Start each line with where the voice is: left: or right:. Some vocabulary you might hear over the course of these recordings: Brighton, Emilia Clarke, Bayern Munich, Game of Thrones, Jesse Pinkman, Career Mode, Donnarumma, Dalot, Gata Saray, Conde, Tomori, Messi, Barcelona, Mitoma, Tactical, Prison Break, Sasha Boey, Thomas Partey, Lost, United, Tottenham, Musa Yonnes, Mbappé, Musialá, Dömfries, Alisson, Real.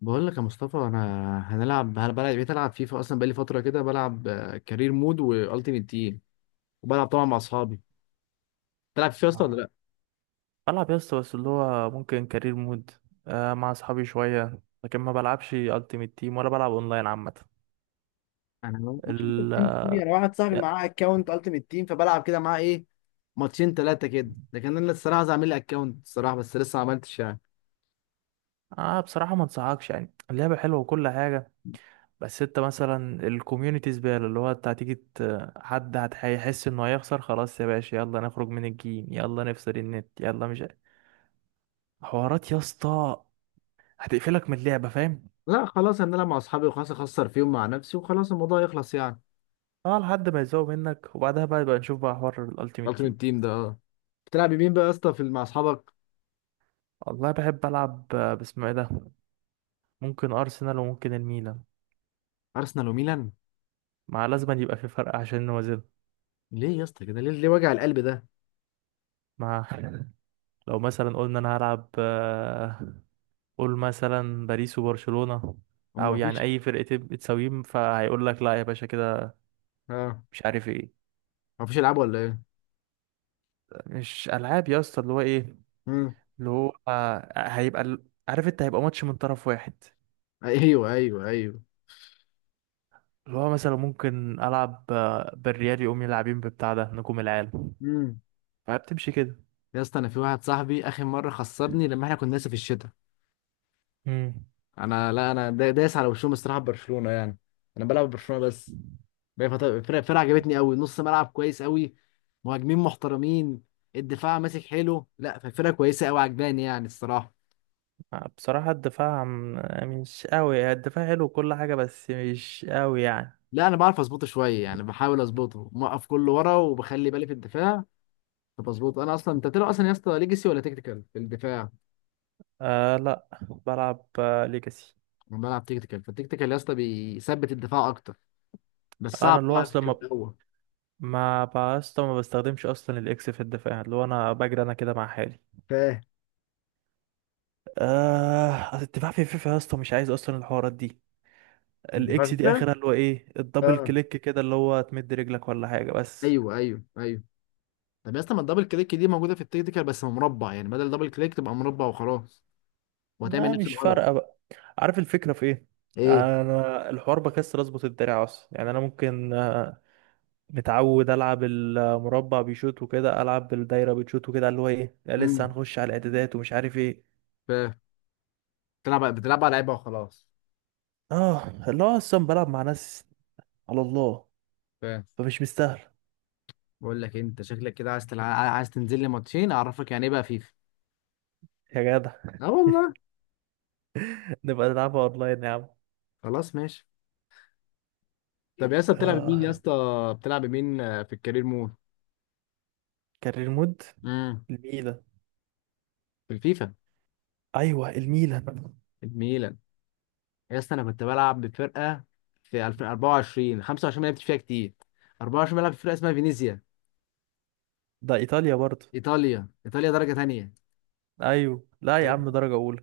left: بقول لك يا مصطفى، انا بلعب، بقيت العب فيفا اصلا، بقالي فتره كده بلعب كارير مود والتيمت تيم، وبلعب طبعا مع اصحابي. تلعب فيفا اصلا ولا
right: آه.
left: لا؟
right: بلعب يا اسطى، بس اللي هو ممكن كارير مود، آه، مع اصحابي شويه، لكن ما بلعبش التيمت تيم ولا بلعب اونلاين عامه.
left: انا ما بعرفش انت
right: ال
left: بتنزل دي. انا واحد صاحبي
right: يا-
left: معاه اكونت التيمت تيم فبلعب كده معاه ايه، ماتشين ثلاثه كده. لكن انا الصراحه عايز اعمل لي اكونت الصراحه، بس لسه ما عملتش يعني.
right: آه، بصراحه ما انصحكش، يعني اللعبه حلوه وكل حاجه، بس انت مثلا الكوميونتي زباله، اللي هو انت هتيجي هيحس انه هيخسر، خلاص يا باشا يلا نخرج من الجيم، يلا نفصل النت، يلا مش عارف. حوارات يا اسطى هتقفلك من اللعبه، فاهم؟
left: لا خلاص، هنلعب مع اصحابي وخلاص، اخسر فيهم مع نفسي وخلاص، الموضوع يخلص يعني.
right: اه، لحد ما يزوق منك وبعدها بقى يبقى نشوف بقى حوار الالتيمت تيم.
left: التيمت تيم ده، اه. بتلعب مين بقى يا اسطى في مع اصحابك؟
right: والله بحب العب، آه، باسمه ايه ده، ممكن ارسنال وممكن الميلان،
left: ارسنال وميلان؟
right: مع لازم أن يبقى في فرق عشان نوازن
left: ليه يا اسطى كده؟ ليه ليه وجع القلب ده؟
right: مع لو مثلا قلنا انا هلعب، آه، قول مثلا باريس وبرشلونة،
left: هم
right: او
left: ما
right: يعني
left: فيش.
right: اي فرقتين بتساويهم، فهيقول لك لا يا باشا كده،
left: اه.
right: مش عارف ايه.
left: ما فيش العاب ولا ايه؟
right: مش العاب يا اسطى، اللي هو ايه،
left: امم.
right: اللي هو، آه، هيبقى عارف انت، هيبقى ماتش من طرف واحد.
left: ايوه ايوه ايوه.
right: اللي هو مثلا ممكن العب، آه، بالريال، يقوم يلعبين ببتاع ده نجوم العالم،
left: امم.
right: فبتمشي
left: يا اسطى انا في واحد صاحبي اخر مره خسرني لما احنا كنا لسه في الشتاء.
right: كده.
left: انا لا انا دا- دايس على وشهم الصراحه، برشلونه يعني. انا بلعب برشلونه بس. بقى الفرقه عجبتني قوي، نص ملعب كويس قوي، مهاجمين محترمين، الدفاع ماسك حلو، لا فالفرقه كويسه قوي عجباني يعني الصراحه.
right: بصراحة مش قوي، الدفاع حلو كل حاجة بس مش قوي يعني.
left: لا انا بعرف اظبطه شويه يعني، بحاول اظبطه موقف كله ورا وبخلي بالي في الدفاع، فبظبطه. انا اصلا، انت بتلعب اصلا يا اسطى ليجاسي ولا تكتيكال في الدفاع؟
right: آه لا بلعب، آه، ليجاسي.
left: انا بلعب تكتيكال، فالتكتيكال يا اسطى بيثبت الدفاع اكتر، بس
right: انا
left: صعب
right: اللي هو
left: تعرف
right: اصلا
left: في
right: ما
left: الاول.
right: ما بسطا ما بستخدمش اصلا الاكس في الدفاع، اللي هو انا بجري انا كده مع حالي.
left: فاهم.
right: آه، أصل الدفاع في فيفا يا اسطى مش عايز اصلا الحوارات دي،
left: الدفاع في
right: الاكس دي
left: السهل.
right: اخرها اللي هو ايه الدبل
left: اه.
right: كليك كده، اللي هو تمد رجلك ولا حاجة بس.
left: ايوه ايوه ايوه. طب يا اسطى، ما الدبل كليك دي موجوده في التكتيكال بس مربع، يعني بدل دبل كليك تبقى مربع وخلاص، وهتعمل
right: ما
left: نفس
right: مش
left: الغرض.
right: فارقة بقى، عارف الفكرة في ايه؟
left: ايه.
right: انا الحوار بكسر اظبط الدراع اصلا، يعني انا ممكن، آه، متعود العب المربع بيشوط وكده، العب بالدايره بتشوط وكده، اللي هو ايه لا لسه
left: امم.
right: هنخش على الاعدادات ومش عارف ايه.
left: فاهم. بتلعب على لعيبه وخلاص.
right: اه، اللي هو اصلا بلعب مع ناس، على الله،
left: فاهم.
right: فمش مستاهل.
left: بقول لك إيه، انت شكلك كده عايز تنزل لي ماتشين اعرفك يعني ايه بقى فيفا.
right: يا جدع
left: اه والله.
right: نبقى نلعبها اونلاين يا عم.
left: خلاص ماشي. طب يا اسطى،
right: اه.
left: بتلعب مين في الكارير مود؟
right: كارير مود.
left: امم.
right: الميلان.
left: في الفيفا.
right: ايوه الميلان.
left: الميلان. يا اسطى انا كنت بلعب بفرقه في 2024 25، ما لعبتش فيها كتير. 24 بلعب في فرقه اسمها فينيسيا.
right: ده ايطاليا برضه.
left: ايطاليا، ايطاليا درجه تانية.
right: ايوه لا يا عم درجه اولى.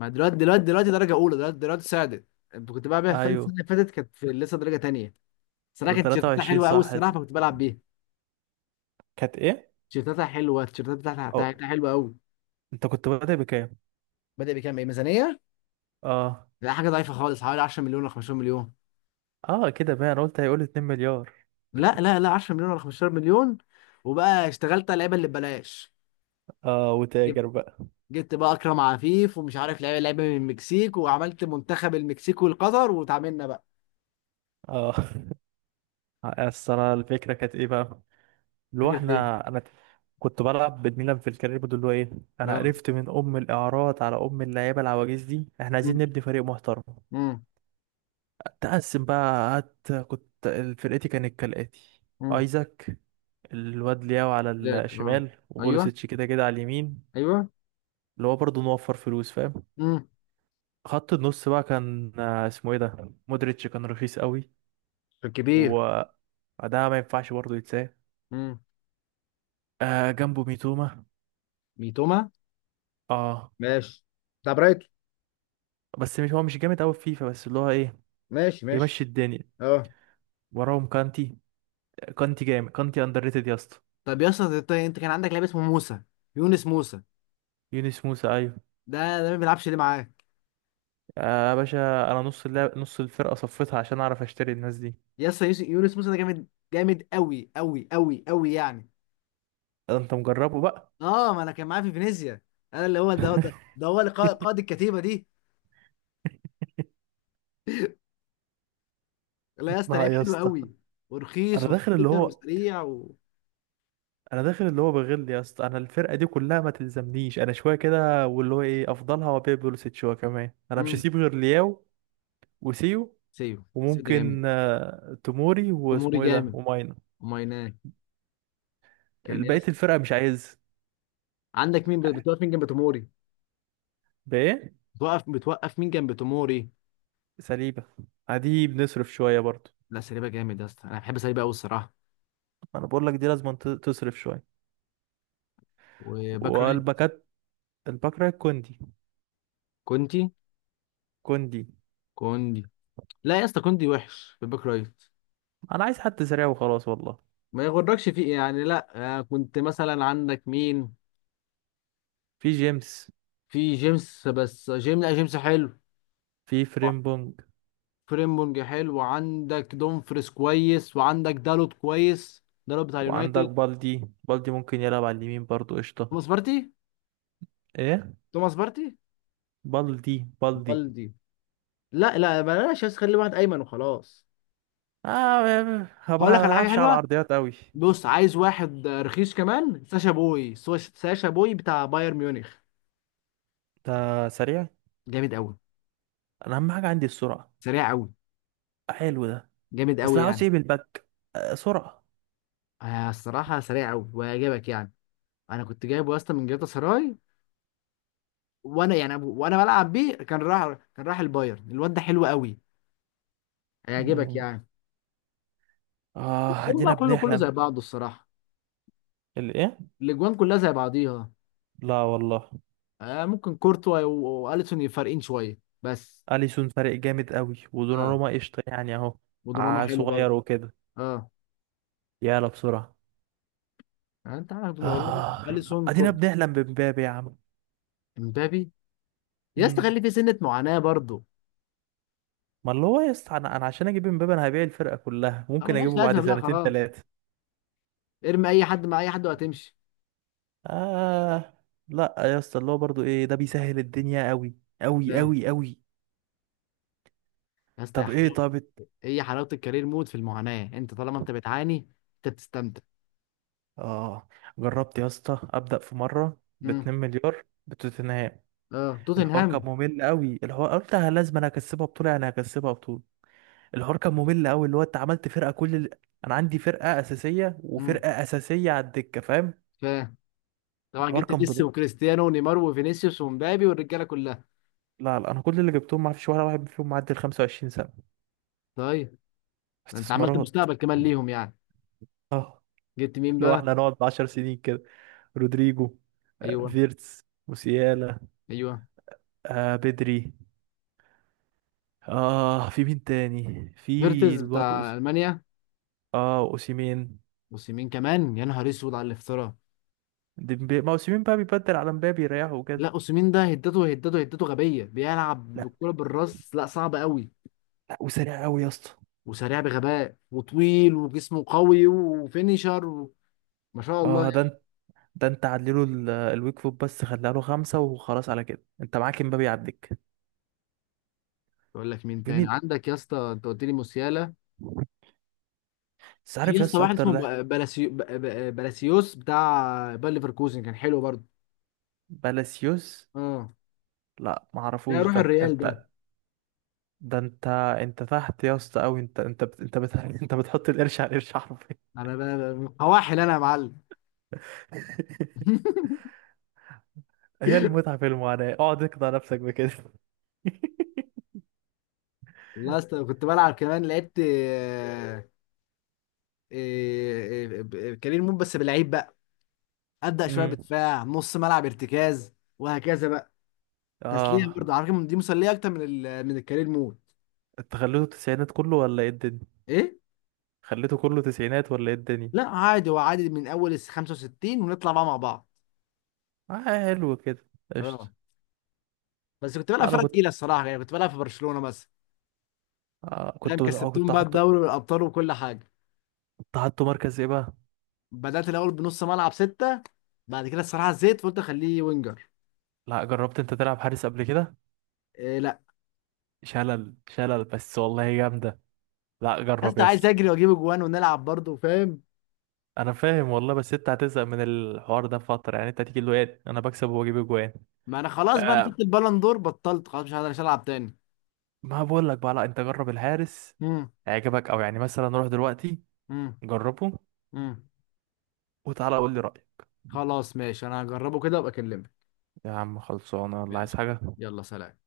left: ما دلوقتي درجه اولى، دلوقتي صعدت. كنت بلعب بيها فين،
right: ايوه.
left: السنه اللي فاتت كانت في لسه درجه تانية. صراحه
right: ده
left: كانت تيشيرتاتها
right: 23
left: حلوه قوي
right: صح؟
left: الصراحه، فكنت بلعب بيها.
right: كانت ايه؟
left: تيشيرتاتها حلوه، التيشيرتات بتاعتها
right: اه.
left: بتاعتها حلوه قوي.
right: انت كنت بادئ بكام؟
left: بادئ بكام؟ ايه، ميزانيه؟
right: اه.
left: لا حاجه ضعيفه خالص، حوالي 10 مليون ولا 15 مليون.
right: اه كده بقى، انا قلت هيقول 2 مليار.
left: لا لا لا، 10 مليون ولا 15 مليون. وبقى اشتغلت على اللعيبه اللي ببلاش.
right: اه وتاجر بقى.
left: جبت بقى اكرم عفيف ومش عارف، لعيبه لعيبه من المكسيك، وعملت منتخب المكسيك والقطر وتعاملنا بقى.
right: اه اصل انا الفكره كانت ايه بقى، اللي هو
left: فكره ايه؟
right: احنا انا كنت بلعب بالميلان في الكارير بود، اللي هو ايه، انا
left: اه.
right: قرفت من ام الاعارات على ام اللعيبه العواجيز دي، احنا عايزين
left: امم.
right: نبني فريق محترم.
left: امم.
right: تقسم بقى قعدت كنت، فرقتي كانت كالاتي:
left: امم.
right: ايزاك، الواد لياو على
left: ذاك، اه.
right: الشمال،
left: ايوه.
right: وبوليسيتش كده كده على اليمين،
left: ايوه.
right: اللي هو برضه نوفر فلوس، فاهم.
left: امم.
right: خط النص بقى كان، آه، اسمه ايه ده، مودريتش، كان رخيص قوي.
left: الكبير.
right: وده ما ينفعش برضه يتساه،
left: امم.
right: آه، جنبه ميتوما.
left: ميتوما.
right: اه،
left: ماشي. بتاع برايتون.
right: بس مش هو مش جامد قوي في فيفا، بس اللي هو ايه
left: ماشي ماشي.
right: يمشي الدنيا.
left: اه.
right: وراهم كانتي، كانتي جامد، كانتي اندر ريتد يا اسطى.
left: طب يا اسطى، انت كان عندك لعيب اسمه موسى، يونس موسى.
right: يونس موسى، ايوه.
left: ده ما بيلعبش ليه معاك؟
right: يا باشا انا نص اللعب نص الفرقه صفيتها عشان اعرف اشتري الناس دي.
left: يا اسطى، يونس موسى ده جامد، جامد قوي قوي قوي قوي يعني.
right: ده انت مجربه بقى.
left: اه، ما انا كان معاه في فينيسيا. انا اللي هو، ده هو اللي قائد الكتيبه دي. لا يا اسطى،
right: ما
left: لعيب
right: يا
left: حلو
right: اسطى،
left: قوي،
right: انا
left: ورخيص
right: داخل اللي
left: وصغير
right: هو،
left: وسريع و...
right: انا داخل اللي هو بغل يا اسطى، انا الفرقه دي كلها ما تلزمنيش، انا شويه كده واللي هو ايه افضلها، وابيع بوليسيتش شويه كمان، انا مش
left: امم.
right: هسيب غير لياو وسيو،
left: سيو. سيو ده جامد.
right: وممكن، آه، توموري
left: توموري
right: واسمه ايه ده
left: جامد.
right: وماينا.
left: ومايناه. كان يا
right: بقيه
left: اسطى،
right: الفرقه مش عايز.
left: عندك مين بتوقف مين جنب توموري؟
right: بايه؟
left: بتوقف مين جنب توموري؟
right: سليبة، عادي بنصرف شوية برضو.
left: لا سليبه جامد يا اسطى، انا بحب سليبه قوي الصراحه.
right: أنا بقول لك دي لازم تصرف شوية.
left: وباك رايت.
right: والباكات، الباك رايت كوندي.
left: كونتي.
right: كوندي.
left: كوندي. لا يا اسطى، كوندي وحش في الباك رايت،
right: أنا عايز حد سريع وخلاص والله.
left: ما يغركش فيه يعني، لا. كنت مثلا عندك مين؟
right: في جيمس.
left: في جيمس، بس جيمس، لا جيمس حلو.
right: في فريمبونج.
left: فريمبونج حلو، وعندك دومفريس كويس، وعندك دالوت كويس، دالوت بتاع
right: وعندك
left: اليونايتد.
right: بالدي، بالدي ممكن يلعب على اليمين برضو، قشطة.
left: توماس بارتي.
right: إيه؟
left: توماس بارتي.
right: بالدي بالدي.
left: بالدي. لا لا بلاش، بس خلي واحد ايمن وخلاص.
right: آه، ما
left: هقول لك على حاجه
right: بعرفش على
left: حلوه.
right: العرضيات أوي.
left: بص، عايز واحد رخيص كمان، ساشا بوي بتاع بايرن ميونخ.
right: ده سريع.
left: جامد قوي.
right: أنا أهم حاجة عندي السرعة.
left: سريع قوي.
right: حلو ده.
left: جامد
right: أصل
left: قوي
right: عاوز
left: يعني.
right: إيه بالباك، آه، سرعة.
left: الصراحه سريع قوي وهيعجبك يعني. انا كنت جايبه اصلا من جاتا سراي، وانا يعني، بلعب بيه، كان راح البايرن، الواد ده حلو قوي، هيعجبك
right: مم.
left: يعني.
right: آه
left: الجون
right: أدينا
left: بقى كله، كله زي
right: بنحلم.
left: بعضه الصراحه.
right: الإيه؟
left: الاجوان كلها زي بعضيها.
right: لا والله.
left: ممكن كورتوا واليسون فارقين شويه بس.
right: اليسون فارق جامد قوي،
left: اه،
right: ودوناروما قشطه يعني اهو.
left: ودوناروما حلو
right: صغير
left: برضه.
right: وكده.
left: اه.
right: يلا بسرعه.
left: يعني انت عندك دوناروما،
right: آه.
left: اليسون،
right: ادينا
left: كورتوا.
right: بنحلم بمبابي يا عم.
left: امبابي. يا اسطى
right: مم.
left: خلي في سنه معاناه برضه.
right: ما اللي هو يا اسطى، انا عشان اجيب مبابي انا هبيع الفرقه كلها،
left: اه
right: ممكن
left: ملهاش
right: اجيبه بعد
left: لازمه بقى،
right: سنتين
left: خلاص،
right: ثلاثه.
left: ارمي اي حد مع اي حد وهتمشي.
right: آه. لا يا اسطى اللي هو برضو ايه ده بيسهل الدنيا قوي، قوي
left: فاهم.
right: قوي قوي.
left: يا اسطى يا
right: طب ايه
left: حلاوه.
right: طب
left: هي حلاوه الكارير مود في المعاناه، انت طالما انت بتعاني انت بتستمتع.
right: اه جربت يا اسطى ابدا في مره ب 2
left: امم.
right: مليار بتوتنهام.
left: اه،
right: الحوار كان
left: توتنهام.
right: ممل قوي، الحوار قلت أنا لازم، انا هكسبها بطوله يعني هكسبها بطوله. الحوار كان ممل قوي، اللي هو انت عملت فرقه انا عندي فرقه اساسيه
left: امم.
right: وفرقه اساسيه على الدكه، فاهم.
left: فاهم. طبعا
right: الحوار
left: جبت
right: كان
left: ميسي
right: بضغط.
left: وكريستيانو ونيمار وفينيسيوس ومبابي والرجاله كلها.
right: لا لا، انا كل اللي جبتهم ما فيش ولا واحد فيهم معدي ال 25 سنه.
left: طيب. انت عملت
right: استثمارات.
left: مستقبل كمان ليهم يعني.
right: اه.
left: جبت مين
right: لو
left: بقى؟
right: احنا هنقعد 10 سنين كده. رودريجو. آه،
left: ايوه.
right: فيرتس. موسيالا.
left: ايوه.
right: آه بدري. اه في مين تاني، في
left: فيرتز
right: الواد
left: بتاع
right: أوس...
left: المانيا.
right: اه اوسيمين.
left: اوسيمين كمان، يا نهار اسود على الافتراء.
right: ديمبي، ما اوسيمين بقى بيبدل على مبابي يريحه
left: لا
right: وكده.
left: اوسيمين ده، هدته هدته هدته غبيه، بيلعب
right: لا.
left: بالكره بالراس، لا صعب قوي.
right: لا وسريع قوي يا اسطى.
left: وسريع بغباء وطويل وجسمه قوي وفينيشر و... ما شاء الله
right: اه
left: يعني.
right: ده، ده انت عدله الويك فوت بس، خليها له خمسة وخلاص، على كده انت معاك امبابي يعديك.
left: اقول لك مين
right: في
left: تاني
right: مين؟
left: عندك يا اسطى، انت قلت لي موسيالا.
right: بس
left: في
right: عارف
left: يا اسطى
right: يس
left: واحد
right: اكتر
left: اسمه
right: ده.
left: بلاسيوس بتاع باير ليفركوزن، كان حلو برضه.
right: بالاسيوس.
left: اه.
right: لا ما
left: لا
right: اعرفوش
left: روح
right: ده.
left: الريال ده.
right: انت، ده انت، انت تحت يا اسطى قوي، انت بتحط القرش على القرش حرفيا.
left: انا من قواحل انا يا معلم.
right: هي المتعة في المعاناة، اقعد اقنع نفسك بكده.
left: والله يا اسطى كنت بلعب كمان، لعبت كارير مود بس بلعيب بقى، ابدا شويه
right: امم.
left: بدفاع، نص ملعب، ارتكاز، وهكذا بقى. تسليه
right: اه.
left: برضه، على فكره دي مسليه اكتر من الكارير مود.
right: انت خليته تسعينات كله ولا ايه الدنيا؟
left: ايه.
right: خليته كله تسعينات ولا ايه الدنيا؟
left: لا عادي، هو عادي من اول ال 65 ونطلع بقى مع بعض.
right: آه حلو كده، قشطة.
left: اه. بس كنت بلعب
right: انا
left: فرقه
right: كنت،
left: تقيله الصراحه، يعني كنت بلعب في برشلونه مثلا.
right: آه
left: فاهم،
right: كنت، آه،
left: كسبتهم
right: كنت
left: بقى
right: هحطه.
left: الدوري والابطال وكل حاجه.
right: حطه مركز ايه بقى؟
left: بدات الاول بنص ملعب سته. بعد كده الصراحه زيت فقلت اخليه وينجر.
right: لا جربت انت تلعب حارس قبل كده؟
left: إيه، لا.
right: شلل شلل بس والله جامده. لا جرب
left: انت
right: يا
left: عايز
right: اسطى.
left: اجري واجيب اجوان ونلعب برضه، فاهم.
right: انا فاهم والله، بس انت هتزهق من الحوار ده فتره، يعني انت هتيجي له ايه انا بكسب واجيب اجوان.
left: ما انا خلاص بقى، انا
right: آه.
left: خدت البالون دور، بطلت خلاص، مش هقدر العب تاني.
right: ما بقول لك بقى، لا انت جرب الحارس،
left: امم.
right: هيعجبك، او يعني مثلا روح دلوقتي
left: امم.
right: جربه
left: امم.
right: وتعالى قول لي رايك.
left: خلاص ماشي، انا هجربه كده وابقى اكلمك.
right: يا عم خلصانه ولا عايز
left: ماشي.
right: حاجه؟
left: يلا سلام.